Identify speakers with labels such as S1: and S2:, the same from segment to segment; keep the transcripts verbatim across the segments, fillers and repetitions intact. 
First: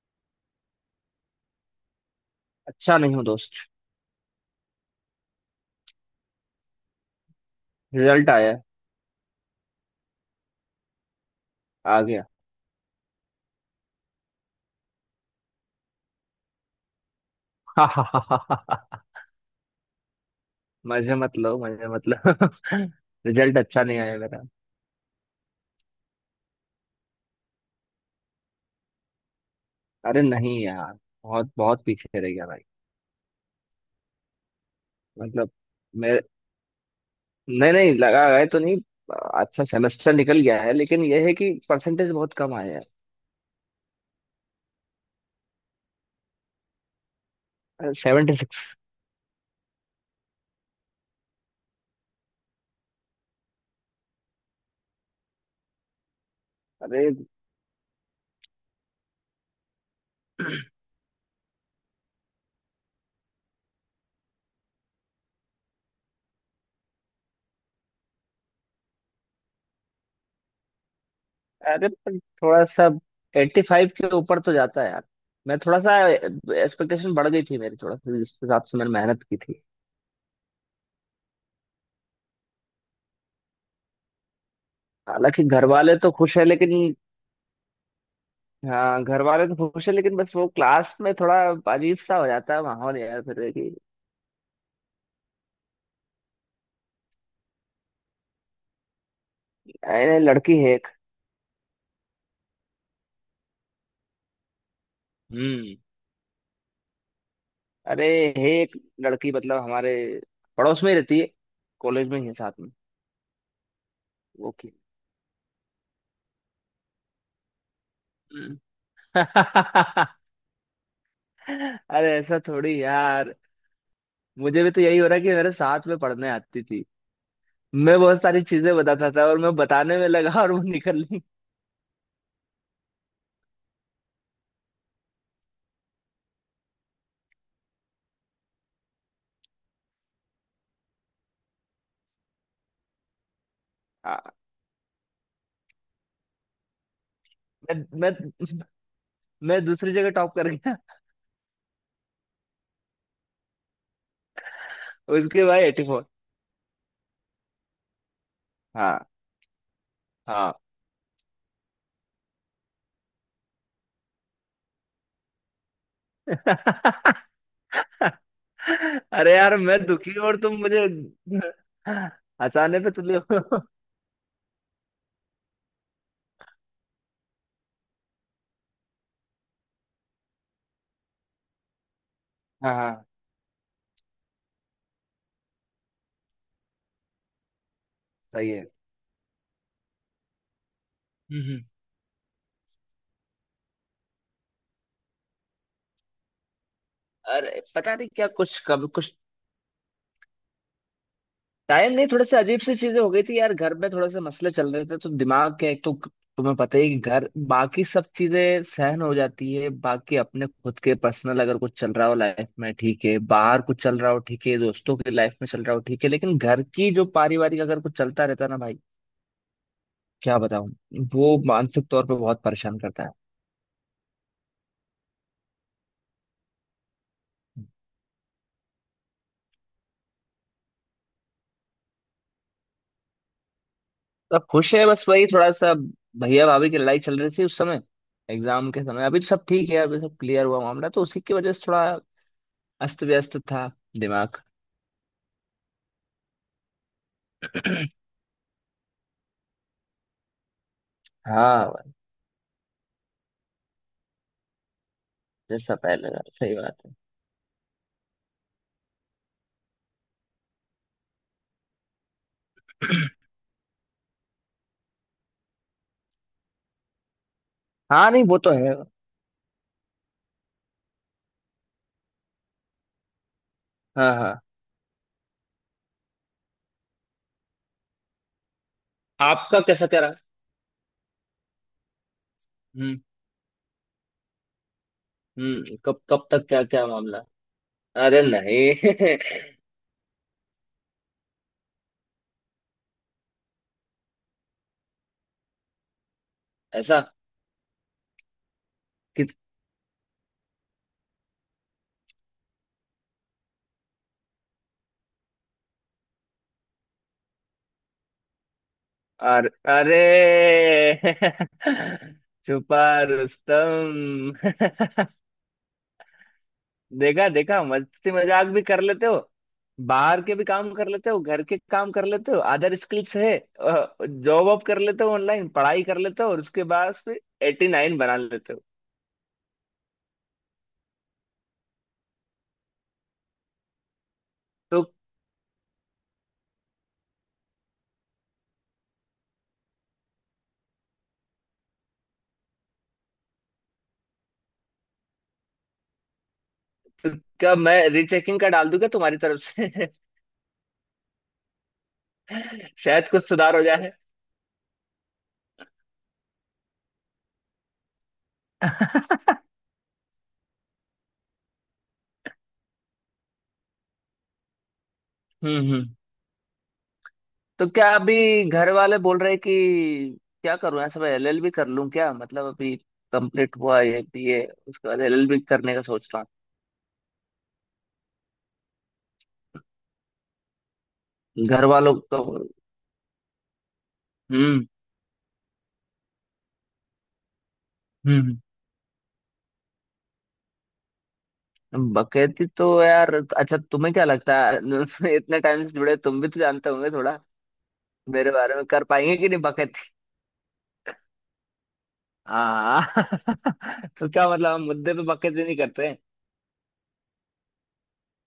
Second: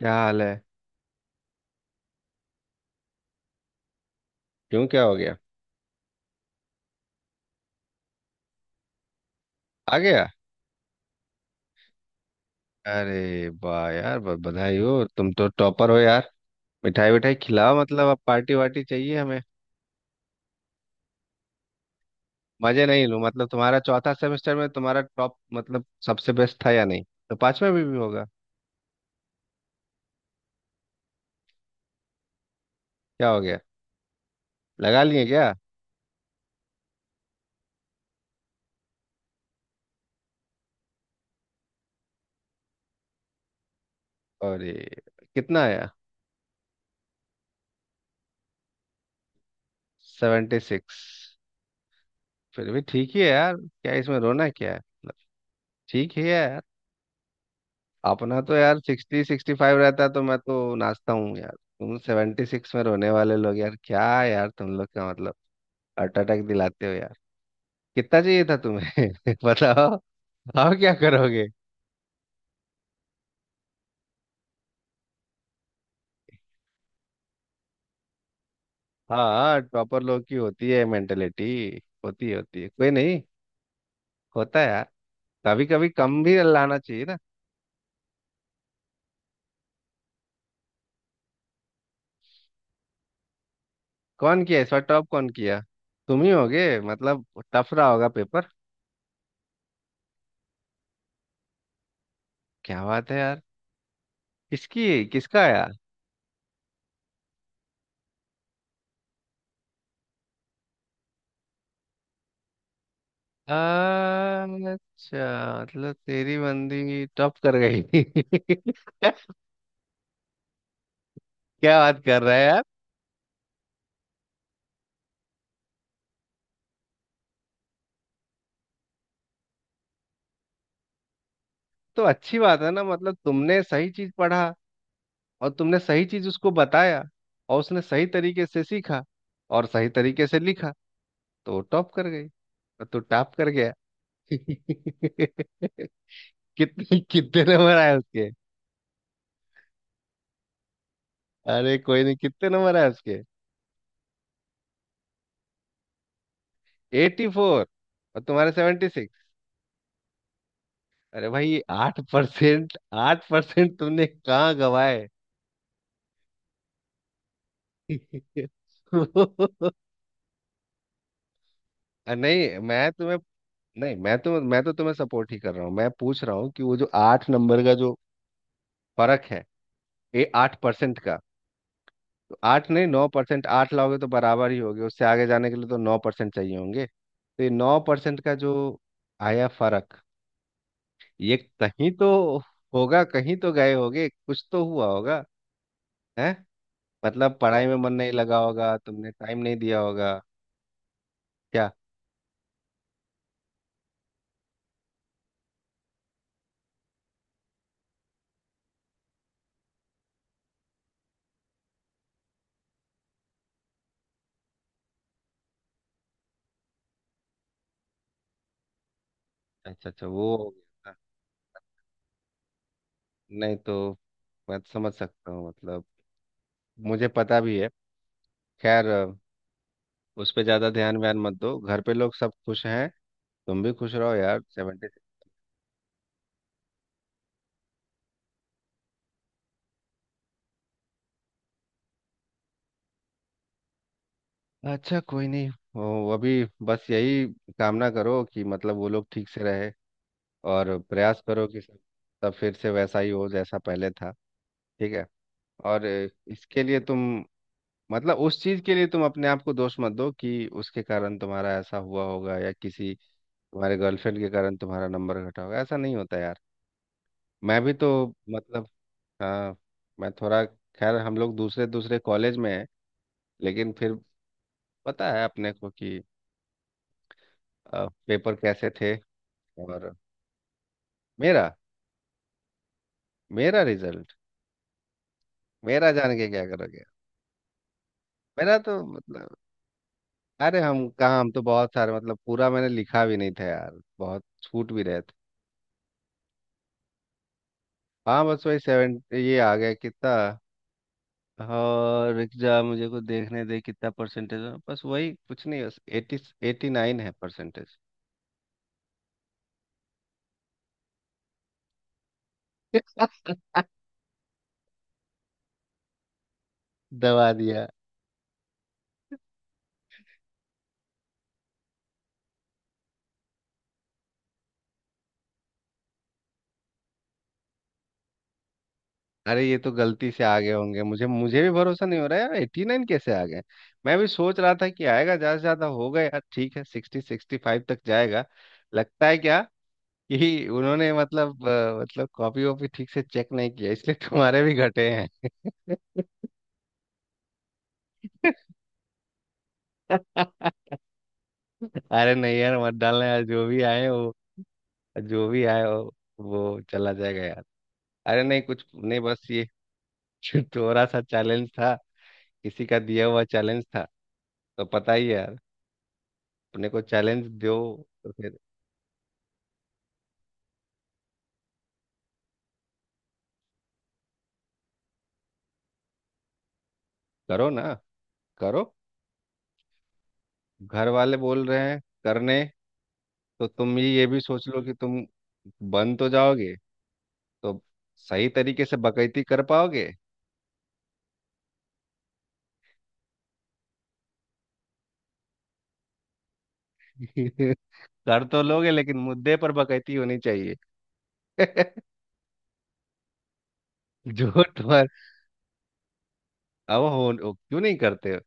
S1: क्या हाल है?
S2: अच्छा नहीं हूँ दोस्त।
S1: क्यों, क्या हो गया?
S2: रिजल्ट आया है,
S1: आ गया?
S2: आ गया।
S1: अरे वाह यार, ब- बधाई हो। तुम तो टॉपर हो यार। मिठाई विठाई खिलाओ, मतलब अब पार्टी वार्टी चाहिए हमें।
S2: मजे मत लो, मजे मत लो।
S1: मजे नहीं लूं? मतलब
S2: रिजल्ट
S1: तुम्हारा
S2: अच्छा नहीं
S1: चौथा
S2: आया मेरा।
S1: सेमेस्टर में तुम्हारा टॉप मतलब सबसे बेस्ट था या नहीं? तो पांचवा में भी होगा।
S2: अरे नहीं यार, बहुत बहुत पीछे रह गया भाई।
S1: क्या हो गया? लगा लिए
S2: मतलब
S1: क्या?
S2: मेरे नहीं नहीं, लगा गए तो नहीं, अच्छा सेमेस्टर निकल गया है, लेकिन यह है कि परसेंटेज बहुत कम आया
S1: और कितना आया?
S2: है। Seventy six.
S1: Seventy six? फिर भी ठीक ही है यार, क्या इसमें रोना क्या है, मतलब ठीक ही है यार।
S2: अरे छिहत्तर।
S1: अपना तो यार सिक्सटी सिक्सटी फाइव रहता तो मैं तो नाचता हूँ यार। तुम सेवेंटी सिक्स में रोने वाले लोग यार, क्या यार तुम लोग का मतलब हार्ट अटैक दिलाते हो यार। कितना चाहिए था तुम्हें? बताओ। अब क्या करोगे?
S2: अरे अरे, पर थोड़ा सा एट्टी फाइव के ऊपर तो जाता है यार। मैं थोड़ा सा, एक्सपेक्टेशन बढ़ गई थी मेरी, थोड़ा सा जिस हिसाब से मैंने मेहनत की
S1: हाँ,
S2: थी।
S1: टॉपर लोग की होती है मेंटेलिटी, होती है होती है, कोई नहीं, होता है यार।
S2: हालांकि घर
S1: कभी कभी
S2: वाले तो
S1: कम
S2: खुश
S1: भी
S2: है लेकिन।
S1: लाना चाहिए ना।
S2: हाँ घर वाले तो खुश है, लेकिन बस वो क्लास में थोड़ा अजीब सा हो जाता है माहौल यार, फिर कि।
S1: कौन किया इस बार टॉप? कौन किया? तुम ही होगे मतलब। टफ रहा होगा पेपर।
S2: अरे लड़की है एक।
S1: क्या बात है यार। किसकी? किसका आया?
S2: हम्म। अरे, है एक लड़की, मतलब हमारे पड़ोस में ही रहती है, कॉलेज में ही है साथ में। वो की।
S1: अच्छा। मतलब तेरी बंदी टॉप कर गई?
S2: हम्म।
S1: क्या बात
S2: अरे
S1: कर रहा
S2: ऐसा
S1: है यार।
S2: थोड़ी यार। मुझे भी तो यही हो रहा है कि मेरे साथ में पढ़ने आती थी, मैं बहुत सारी चीजें बताता था, और मैं बताने में लगा और वो निकल ली।
S1: तो अच्छी बात है ना, मतलब तुमने सही चीज पढ़ा और तुमने सही चीज उसको बताया और उसने सही तरीके से सीखा और सही तरीके से लिखा, तो वो टॉप कर गई और तू टॉप कर गया।
S2: हाँ,
S1: कितने कितने नंबर
S2: मैं
S1: आए
S2: मैं
S1: उसके?
S2: मैं दूसरी जगह टॉप कर गया।
S1: अरे कोई नहीं, कितने नंबर आए उसके?
S2: उसके बाद एटी फोर।
S1: एटी फोर और तुम्हारे सेवेंटी
S2: हाँ,
S1: सिक्स।
S2: हाँ।
S1: अरे भाई आठ परसेंट! आठ परसेंट तुमने कहाँ गवाए?
S2: अरे यार मैं दुखी और तुम मुझे
S1: नहीं
S2: हंसाने
S1: मैं
S2: पे
S1: तुम्हें,
S2: तुले हो।
S1: नहीं मैं तो मैं तो तुम्हें सपोर्ट ही कर रहा हूँ। मैं पूछ रहा हूँ कि वो जो आठ नंबर का जो फर्क है, ये आठ परसेंट का। तो आठ
S2: हाँ
S1: नहीं
S2: हाँ,
S1: नौ परसेंट, आठ लाओगे तो बराबर ही होगे उससे, आगे जाने के लिए तो नौ परसेंट चाहिए होंगे। तो ये नौ परसेंट का
S2: सही
S1: जो
S2: है।
S1: आया फर्क, ये
S2: हम्म।
S1: कहीं तो होगा, कहीं तो गए होगे, कुछ तो हुआ होगा है। मतलब
S2: अरे
S1: पढ़ाई में मन
S2: पता नहीं
S1: नहीं
S2: क्या,
S1: लगा
S2: कुछ,
S1: होगा,
S2: कब,
S1: तुमने
S2: कुछ
S1: टाइम नहीं दिया होगा। क्या?
S2: टाइम नहीं, थोड़े से अजीब सी चीजें हो गई थी यार, घर में थोड़े से मसले चल रहे थे तो दिमाग के, एक तो तुम्हें पता ही है कि घर, बाकी सब चीजें सहन हो जाती है, बाकी अपने खुद के पर्सनल अगर कुछ चल रहा हो लाइफ में ठीक है, बाहर कुछ चल रहा हो ठीक है, दोस्तों की लाइफ में चल रहा हो ठीक है, लेकिन घर की जो पारिवारिक अगर कुछ चलता रहता है ना भाई,
S1: अच्छा अच्छा, वो
S2: क्या
S1: हो
S2: बताऊं,
S1: गया था।
S2: वो मानसिक तौर पर बहुत परेशान करता
S1: नहीं तो मैं समझ सकता हूँ मतलब, मुझे पता भी
S2: है।
S1: है। खैर अ, उस पे ज़्यादा ध्यान व्यान मत दो, घर पे लोग सब खुश हैं, तुम भी खुश रहो यार।
S2: सब खुश है,
S1: सेवेंटी
S2: बस वही थोड़ा सा भैया भाभी की लड़ाई चल रही थी उस समय, एग्जाम के समय। अभी तो सब ठीक है, अभी सब क्लियर हुआ मामला, तो उसी की वजह से थोड़ा अस्त व्यस्त था दिमाग।
S1: अच्छा कोई नहीं, वो अभी बस यही कामना करो कि मतलब वो लोग ठीक से रहे और प्रयास करो कि
S2: हाँ
S1: सब
S2: भाई,
S1: सब फिर से वैसा ही हो जैसा पहले था, ठीक है।
S2: जैसा
S1: और अ,
S2: पहले था, सही
S1: इसके
S2: बात
S1: लिए
S2: है।
S1: तुम मतलब उस चीज के लिए तुम अपने आप को दोष मत दो कि उसके कारण तुम्हारा ऐसा हुआ होगा, या किसी तुम्हारे गर्लफ्रेंड के कारण तुम्हारा नंबर घटा होगा, ऐसा नहीं होता यार। मैं भी तो
S2: हाँ नहीं, वो तो
S1: मतलब,
S2: है।
S1: हाँ, मैं थोड़ा, खैर हम लोग दूसरे दूसरे कॉलेज में हैं लेकिन फिर
S2: हाँ हाँ।
S1: पता है अपने को कि अ, पेपर कैसे थे।
S2: आपका कैसा
S1: और
S2: क्या रहा?
S1: मेरा,
S2: हम्म।
S1: मेरा रिजल्ट,
S2: हम्म,
S1: मेरा
S2: कब
S1: जान
S2: कब
S1: के क्या
S2: तक, क्या
S1: करोगे?
S2: क्या मामला? अरे
S1: मेरा
S2: नहीं।
S1: तो मतलब, अरे हम कहाँ, हम तो बहुत सारे मतलब पूरा मैंने लिखा भी नहीं था यार, बहुत छूट भी रहे थे।
S2: ऐसा
S1: हाँ बस वही सेवन
S2: कि
S1: ये आ गया कितना, और रुक जा मुझे को देखने दे कितना परसेंटेज है, बस वही कुछ नहीं, बस एटी, एटी नाइन है परसेंटेज।
S2: और अरे। छुपा रुस्तम। देखा
S1: दबा
S2: देखा,
S1: दिया।
S2: मस्ती मजाक भी कर लेते हो, बाहर के भी काम कर लेते हो, घर के काम कर लेते हो, अदर स्किल्स है, जॉब वॉब कर लेते हो, ऑनलाइन पढ़ाई कर लेते हो, और उसके बाद फिर एटी नाइन बना लेते हो।
S1: अरे ये तो गलती से आ गए होंगे, मुझे मुझे भी भरोसा नहीं हो रहा है यार, एट्टी नाइन कैसे आ गए। मैं भी सोच रहा था कि
S2: तो
S1: आएगा ज्यादा से ज्यादा होगा यार, ठीक है सिक्सटी सिक्सटी फाइव तक जाएगा। लगता है क्या कि उन्होंने मतलब अ, मतलब कॉपी वॉपी ठीक से चेक नहीं किया इसलिए तुम्हारे भी घटे हैं।
S2: तो क्या मैं रीचेकिंग का डाल दूं क्या तुम्हारी तरफ से?
S1: अरे नहीं यार मत डालना
S2: शायद
S1: यार,
S2: कुछ
S1: जो
S2: सुधार
S1: भी
S2: हो
S1: आए
S2: जाए।
S1: वो, जो भी आए वो, वो चला जाएगा यार। अरे नहीं कुछ नहीं बस
S2: हम्म।
S1: ये थोड़ा सा चैलेंज था, किसी का दिया हुआ चैलेंज था, तो पता ही है यार,
S2: हम्म।
S1: अपने को चैलेंज दो।
S2: तो क्या
S1: तो
S2: अभी
S1: फिर
S2: घर वाले बोल रहे कि, क्या करूं ऐसा, मैं एलएलबी कर लूं क्या? मतलब अभी कंप्लीट हुआ है बीए, उसके बाद एलएलबी करने का सोच रहा
S1: करो ना, करो, घर वाले बोल
S2: हूँ,
S1: रहे
S2: घर
S1: हैं
S2: वालों का।
S1: करने। तो तुम ये ये भी सोच लो
S2: हम्म।
S1: कि तुम बन तो जाओगे, तो सही
S2: हम्म।
S1: तरीके से बकैती कर पाओगे।
S2: बकैती तो यार, अच्छा तुम्हें क्या लगता है इतने टाइम से जुड़े, तुम भी तो जानते होंगे थोड़ा,
S1: कर
S2: मेरे
S1: तो
S2: बारे में
S1: लोगे
S2: कर
S1: लेकिन
S2: पाएंगे कि
S1: मुद्दे
S2: नहीं
S1: पर
S2: बकैती।
S1: बकैती होनी चाहिए।
S2: हाँ। तो क्या
S1: जो
S2: मतलब हम
S1: तुम्हारे
S2: मुद्दे पे बकैती नहीं करते हैं?
S1: अब हो ओ, क्यों नहीं करते,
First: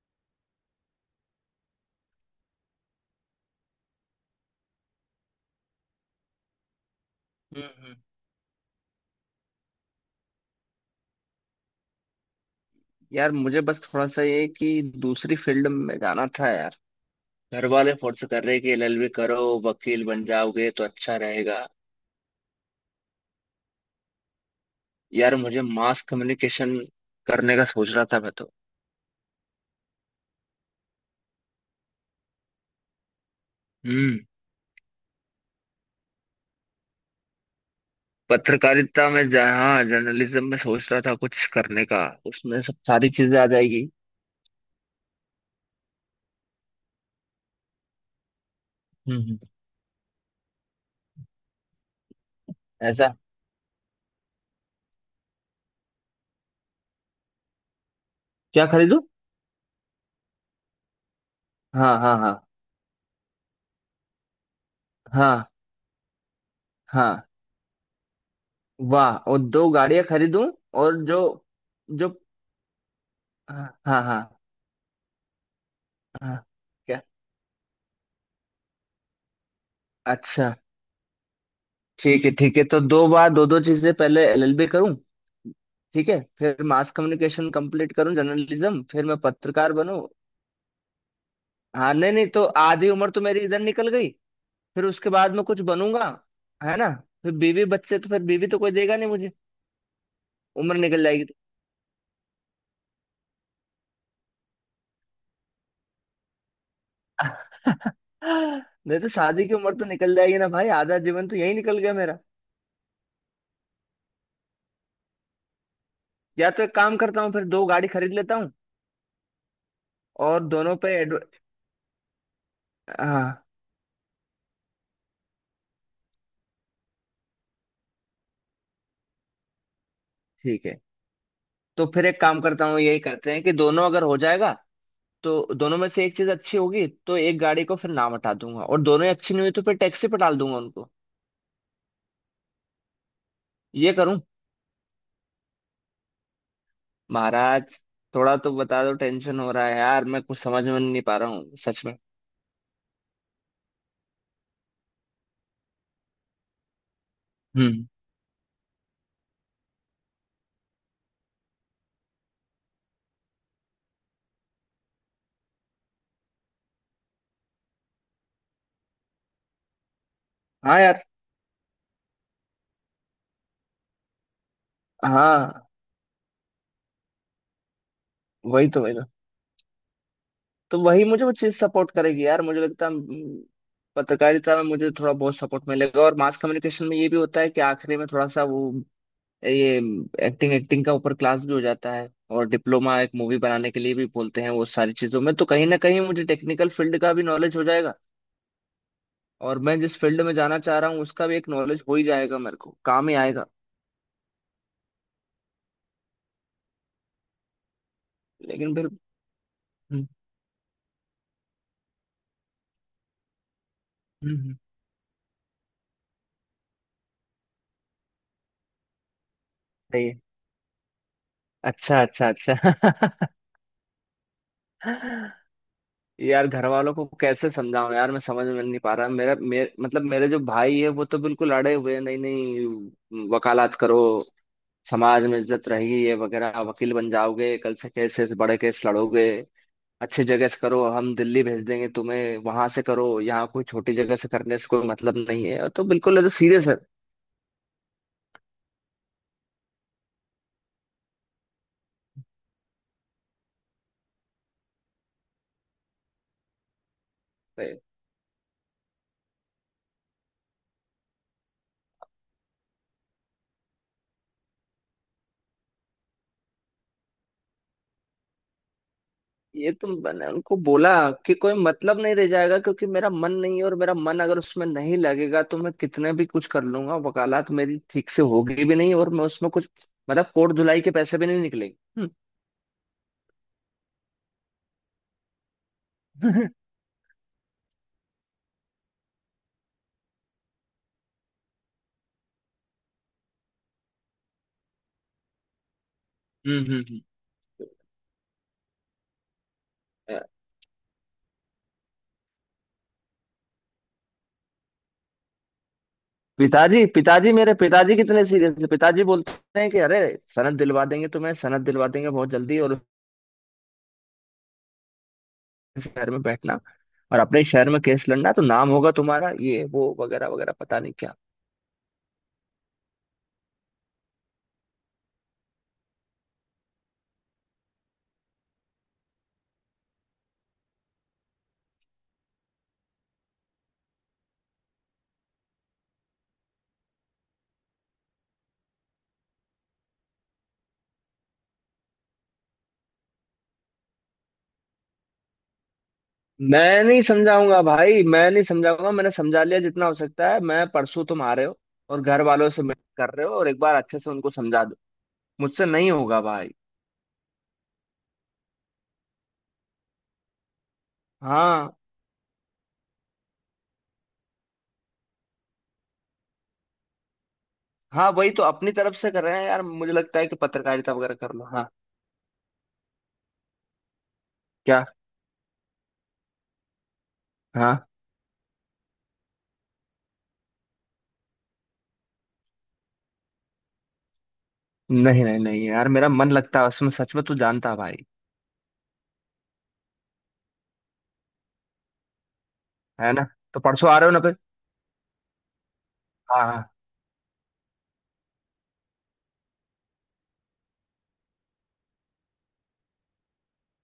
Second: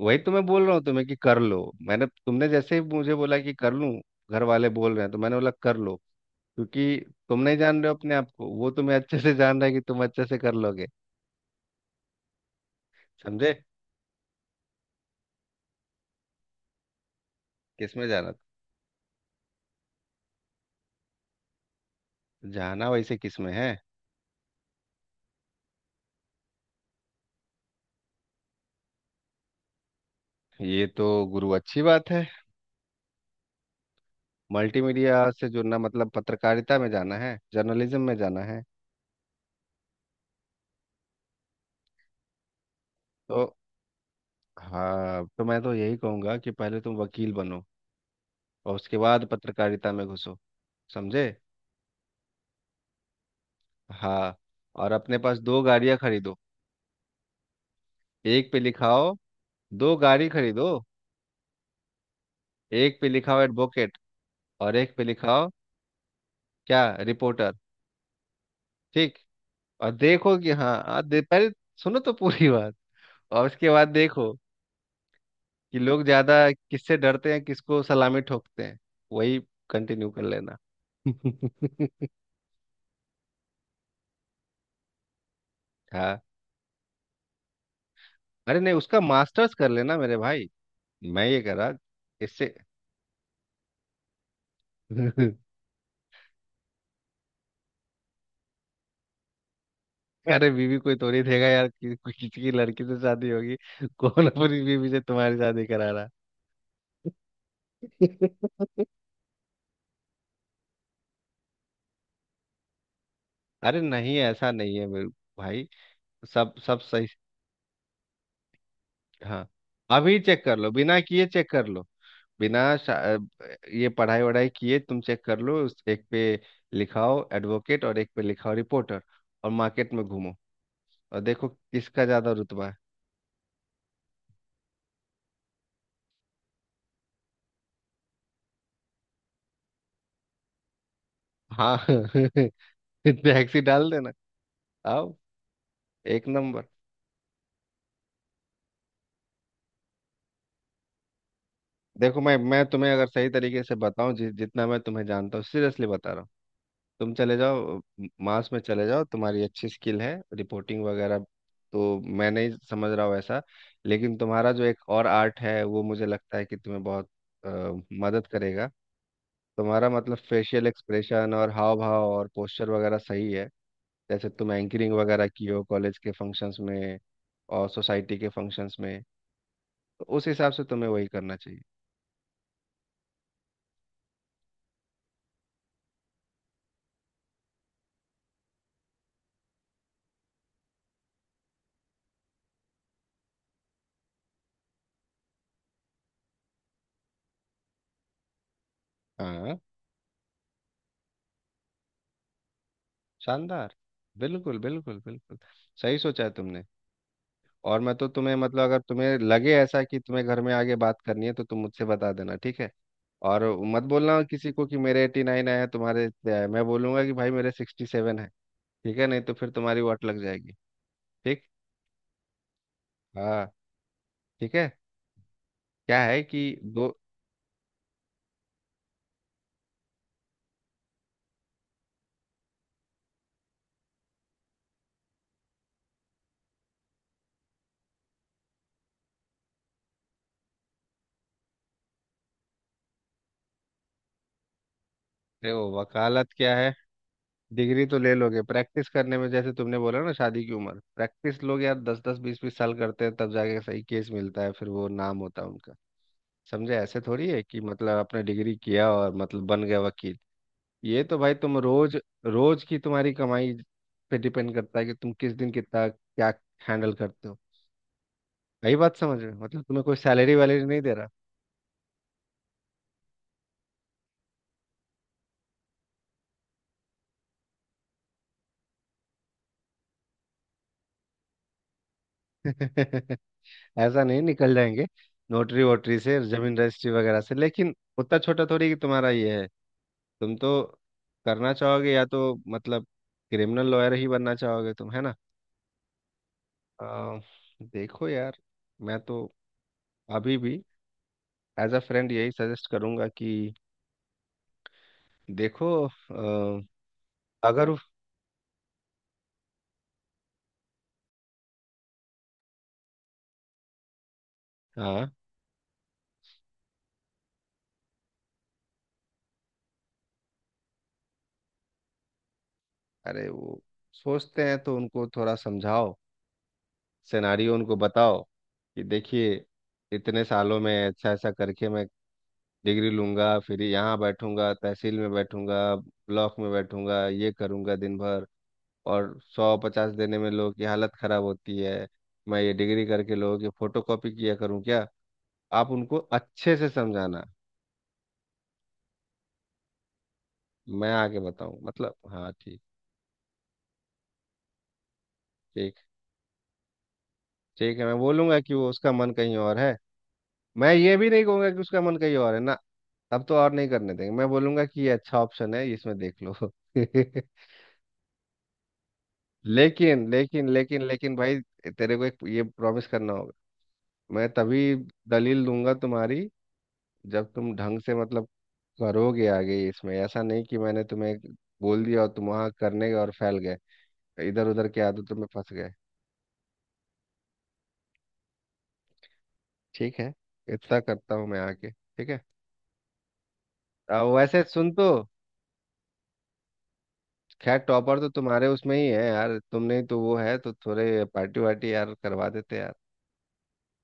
S1: वही तो मैं बोल रहा हूँ तुम्हें कि कर लो। मैंने तुमने जैसे ही मुझे बोला कि कर लूँ, घर वाले बोल रहे हैं, तो मैंने बोला कर लो। क्योंकि तुम नहीं
S2: हम्म।
S1: जान रहे
S2: हम्म।
S1: हो अपने आप को, वो तुम्हें अच्छे से जान रहा है कि तुम अच्छे से कर लोगे।
S2: यार
S1: समझे?
S2: मुझे बस थोड़ा सा ये कि दूसरी फील्ड में जाना था यार। घर वाले
S1: किसमें
S2: फोर्स
S1: जाना?
S2: कर रहे कि एलएलबी करो, वकील बन जाओगे तो अच्छा रहेगा।
S1: जाना वैसे किसमें है?
S2: यार मुझे मास कम्युनिकेशन करने का सोच रहा था मैं तो।
S1: ये तो गुरु अच्छी बात है।
S2: हम्म।
S1: मल्टीमीडिया से जुड़ना मतलब पत्रकारिता में जाना है, जर्नलिज्म में जाना है
S2: पत्रकारिता में, जहाँ जर्नलिज्म में सोच रहा था कुछ करने का, उसमें सब सारी चीजें आ
S1: तो।
S2: जाएगी।
S1: हाँ, तो मैं तो यही कहूंगा कि पहले तुम वकील बनो और उसके
S2: हम्म।
S1: बाद
S2: हम्म।
S1: पत्रकारिता में घुसो। समझे?
S2: ऐसा।
S1: हाँ। और अपने पास दो गाड़ियां खरीदो, एक पे
S2: क्या खरीदूं?
S1: लिखाओ, दो गाड़ी खरीदो,
S2: हाँ हाँ हाँ।
S1: एक पे लिखाओ एडवोकेट और एक पे
S2: हाँ।
S1: लिखाओ, क्या,
S2: हाँ।
S1: रिपोर्टर। ठीक।
S2: वाह, और दो
S1: और
S2: गाड़ियां
S1: देखो
S2: खरीदूं?
S1: कि हाँ
S2: और
S1: आ,
S2: जो,
S1: दे, पहले सुनो
S2: जो,
S1: तो पूरी बात, और उसके
S2: हाँ
S1: बाद
S2: हाँ हाँ।
S1: देखो कि लोग ज्यादा
S2: हाँ,
S1: किससे
S2: क्या?
S1: डरते हैं, किसको सलामी ठोकते हैं, वही कंटिन्यू कर
S2: अच्छा,
S1: लेना।
S2: ठीक है ठीक है। तो दो बार, दो दो चीजें, पहले एलएलबी करूं, ठीक है,
S1: हाँ।
S2: फिर मास कम्युनिकेशन कंप्लीट करूं
S1: अरे नहीं,
S2: जर्नलिज्म,
S1: उसका
S2: फिर मैं
S1: मास्टर्स कर
S2: पत्रकार
S1: लेना
S2: बनूं।
S1: मेरे भाई। मैं ये करा
S2: हाँ नहीं नहीं, तो
S1: इससे।
S2: आधी उम्र तो मेरी इधर निकल गई, फिर उसके बाद में कुछ बनूंगा, है ना? फिर बीवी बच्चे, तो फिर बीवी तो कोई देगा नहीं मुझे,
S1: अरे बीवी
S2: उम्र
S1: कोई
S2: निकल
S1: थोड़ी
S2: जाएगी तो।
S1: देगा यार, कि- किसी की लड़की से शादी होगी। कौन अपनी बीवी से तुम्हारी शादी करा रहा है?
S2: नहीं तो शादी की उम्र तो निकल जाएगी ना भाई, आधा जीवन तो यही निकल गया मेरा।
S1: अरे नहीं ऐसा नहीं है मेरे भाई,
S2: या
S1: सब
S2: तो एक
S1: सब
S2: काम
S1: सही,
S2: करता हूँ, फिर दो गाड़ी खरीद लेता हूँ,
S1: हाँ। अभी
S2: और
S1: चेक कर लो,
S2: दोनों पे
S1: बिना
S2: एडव...
S1: किए चेक कर लो, बिना शा-
S2: हाँ।
S1: ये पढ़ाई वढ़ाई किए तुम चेक कर लो, उस एक पे लिखाओ एडवोकेट और एक पे लिखाओ रिपोर्टर और मार्केट में घूमो
S2: ठीक है,
S1: और देखो
S2: तो
S1: किसका
S2: फिर एक
S1: ज्यादा
S2: काम करता
S1: रुतबा है।
S2: हूँ, यही करते हैं कि दोनों अगर हो जाएगा, तो दोनों में से एक चीज अच्छी होगी तो एक गाड़ी को फिर नाम हटा दूंगा, और दोनों ही अच्छी नहीं हुई तो फिर टैक्सी पे डाल दूंगा उनको।
S1: हाँ टैक्सी डाल
S2: ये
S1: देना।
S2: करूं।
S1: आओ, एक नंबर।
S2: महाराज, थोड़ा तो बता दो, टेंशन हो रहा है यार, मैं कुछ समझ में नहीं पा रहा हूँ सच में।
S1: देखो मैं मैं तुम्हें अगर सही तरीके से बताऊं, जि, जितना मैं तुम्हें जानता हूँ सीरियसली बता रहा हूँ, तुम चले जाओ
S2: हम्म।
S1: म- मास में चले जाओ, तुम्हारी अच्छी स्किल है रिपोर्टिंग वगैरह, तो मैं नहीं समझ रहा हूँ ऐसा। लेकिन तुम्हारा जो एक और आर्ट है वो मुझे लगता है कि तुम्हें बहुत अ, मदद करेगा। तुम्हारा मतलब फेशियल
S2: हाँ यार।
S1: एक्सप्रेशन और हाव भाव और पोस्चर वगैरह सही है, जैसे तुम एंकरिंग वगैरह की हो
S2: हाँ
S1: कॉलेज के फंक्शंस में और सोसाइटी के
S2: वही
S1: फंक्शंस
S2: तो वही
S1: में,
S2: तो
S1: तो उस हिसाब से
S2: तो
S1: तुम्हें
S2: वही
S1: वही
S2: मुझे वो
S1: करना
S2: चीज
S1: चाहिए।
S2: सपोर्ट करेगी यार, मुझे लगता है। हम्म, पत्रकारिता में मुझे थोड़ा बहुत सपोर्ट मिलेगा, और मास कम्युनिकेशन में ये भी होता है कि आखिरी में थोड़ा सा वो, ये एक्टिंग एक्टिंग का ऊपर क्लास भी हो जाता है, और डिप्लोमा एक मूवी बनाने के लिए भी बोलते हैं, वो सारी चीजों में तो कहीं ना कहीं मुझे टेक्निकल फील्ड का भी नॉलेज हो जाएगा,
S1: हाँ,
S2: और मैं जिस फील्ड में जाना चाह रहा हूँ उसका भी एक नॉलेज हो ही जाएगा, मेरे को काम ही आएगा।
S1: शानदार। बिल्कुल बिल्कुल बिल्कुल, सही सोचा है तुमने। और मैं तो तुम्हें मतलब
S2: लेकिन
S1: अगर
S2: फिर,
S1: तुम्हें लगे ऐसा कि
S2: हम्म,
S1: तुम्हें घर में आगे बात करनी है तो तुम मुझसे बता देना, ठीक है। और मत बोलना किसी
S2: हम्म,
S1: को कि मेरे एटी नाइन आया, तुम्हारे इतने आए, मैं बोलूंगा कि भाई मेरे सिक्सटी सेवन है, ठीक है, नहीं तो फिर तुम्हारी वाट
S2: सही है।
S1: लग जाएगी। ठीक।
S2: अच्छा अच्छा अच्छा।
S1: हाँ, ठीक है। क्या है
S2: यार
S1: कि
S2: घर
S1: दो,
S2: वालों को कैसे समझाऊं यार, मैं समझ में नहीं पा रहा। मेरा मेर, मतलब मेरे जो भाई है वो तो बिल्कुल अड़े हुए हैं, नहीं नहीं वकालत करो, समाज में इज्जत रहेगी, ये वगैरह, वकील बन जाओगे, कल से केसेस, बड़े केस लड़ोगे, अच्छी जगह से करो, हम दिल्ली भेज देंगे तुम्हें, वहां से करो, यहाँ कोई छोटी जगह से करने से कोई मतलब नहीं है,
S1: देखो
S2: तो बिल्कुल ये
S1: वकालत
S2: तो
S1: क्या
S2: सीरियस
S1: है, डिग्री तो ले लोगे, प्रैक्टिस करने में जैसे तुमने बोला ना शादी की उम्र, प्रैक्टिस लोग यार दस दस बीस बीस साल करते हैं तब जाके सही केस मिलता है फिर वो नाम होता है उनका। समझे? ऐसे थोड़ी है कि
S2: है।
S1: मतलब आपने डिग्री किया और मतलब बन गए वकील। ये तो भाई तुम रोज, रोज की तुम्हारी कमाई पे डिपेंड करता है कि तुम किस दिन कितना क्या हैंडल करते हो। यही बात समझ रहे हो, मतलब
S2: ये
S1: तुम्हें
S2: तो
S1: कोई
S2: मैंने
S1: सैलरी
S2: उनको
S1: वैलरी नहीं
S2: बोला
S1: दे रहा।
S2: कि कोई मतलब नहीं रह जाएगा, क्योंकि मेरा मन नहीं है, और मेरा मन अगर उसमें नहीं लगेगा तो मैं कितने भी कुछ कर लूंगा, वकालत मेरी ठीक से होगी भी नहीं, और मैं उसमें कुछ, मतलब कोट धुलाई के पैसे भी नहीं निकलेंगे। हम्म।
S1: ऐसा नहीं, निकल जाएंगे नोटरी वोटरी से,
S2: हम्म,
S1: जमीन रजिस्ट्री वगैरह से, लेकिन उतना छोटा थोड़ी कि तुम्हारा ये है। तुम तो करना चाहोगे या तो मतलब क्रिमिनल लॉयर ही बनना चाहोगे तुम, है ना।
S2: हम्म, हम्म।
S1: अ, देखो यार, मैं तो
S2: अ,
S1: अभी भी एज अ फ्रेंड यही सजेस्ट करूंगा कि देखो अ,
S2: पिताजी पिताजी मेरे
S1: अगर,
S2: पिताजी कितने सीरियस है, पिताजी बोलते हैं कि अरे सनद दिलवा देंगे तुम्हें, सनद दिलवा देंगे बहुत जल्दी, और
S1: हाँ।
S2: उस शहर में बैठना और अपने शहर में केस लड़ना तो नाम होगा तुम्हारा, ये वो वगैरह वगैरह पता नहीं क्या।
S1: अरे वो सोचते हैं तो उनको थोड़ा समझाओ, सिनारियो उनको बताओ कि देखिए इतने सालों में ऐसा ऐसा करके मैं डिग्री लूंगा, फिर यहाँ बैठूंगा, तहसील में बैठूंगा, ब्लॉक में बैठूंगा, ये करूंगा दिन भर और सौ पचास देने में लोगों की हालत खराब होती है, मैं ये डिग्री करके लोगों की फोटो कॉपी किया करूँ क्या? आप उनको अच्छे से
S2: मैं नहीं
S1: समझाना।
S2: समझाऊंगा भाई, मैं नहीं समझाऊंगा, मैंने समझा लिया जितना हो सकता है। मैं
S1: मैं
S2: परसों,
S1: आगे
S2: तुम आ रहे
S1: बताऊं
S2: हो
S1: मतलब,
S2: और घर
S1: हाँ,
S2: वालों
S1: ठीक,
S2: से मिल कर रहे हो, और एक बार अच्छे से उनको समझा दो, मुझसे
S1: ठीक।
S2: नहीं होगा भाई।
S1: ठीक है, मैं बोलूंगा कि वो उसका मन कहीं और है, मैं ये भी नहीं कहूंगा कि
S2: हाँ,
S1: उसका मन कहीं और है ना, अब तो और नहीं करने देंगे, मैं बोलूंगा कि ये अच्छा ऑप्शन है इसमें देख लो।
S2: हाँ वही तो अपनी तरफ से कर रहे हैं यार, मुझे
S1: लेकिन
S2: लगता है कि
S1: लेकिन लेकिन
S2: पत्रकारिता वगैरह
S1: लेकिन
S2: कर
S1: भाई,
S2: लो। हाँ।
S1: तेरे को एक ये प्रॉमिस करना होगा, मैं तभी
S2: क्या?
S1: दलील दूंगा तुम्हारी जब तुम ढंग
S2: हाँ
S1: से मतलब करोगे आगे, इसमें ऐसा नहीं कि मैंने तुम्हें बोल दिया और तुम वहां करने गए और फैल गए, इधर उधर के आदतों
S2: नहीं
S1: में
S2: नहीं
S1: फंस
S2: नहीं
S1: गए।
S2: यार, मेरा मन लगता है उसमें सच में, तू जानता है भाई।
S1: ठीक है, इतना करता हूँ मैं आके, ठीक है।
S2: है ना? तो परसों आ
S1: आ,
S2: रहे हो ना फिर?
S1: वैसे सुन तो,
S2: हाँ हाँ।
S1: खैर टॉपर तो तुम्हारे उसमें ही है यार, तुमने ही तो वो है, तो थोड़े पार्टी वार्टी यार करवा देते यार।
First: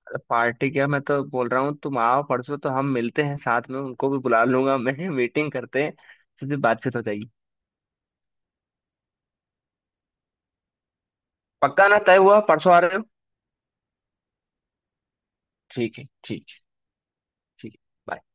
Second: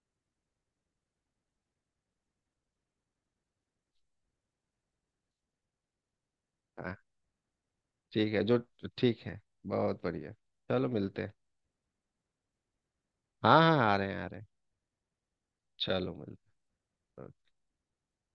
S2: अरे पार्टी क्या, मैं तो बोल रहा हूँ तुम आओ परसों तो हम मिलते हैं साथ में, उनको भी बुला लूंगा मैं मीटिंग करते हैं, सीधी
S1: हाँ
S2: बातचीत हो जाएगी।
S1: ठीक है, जो, ठीक है, बहुत बढ़िया, चलो मिलते हैं।
S2: पक्का ना, तय हुआ, परसों आ रहे हो?
S1: हाँ हाँ आ रहे हैं आ रहे हैं,
S2: ठीक है,
S1: चलो
S2: ठीक
S1: मिलते
S2: है।
S1: हैं।
S2: ठीक है। bye.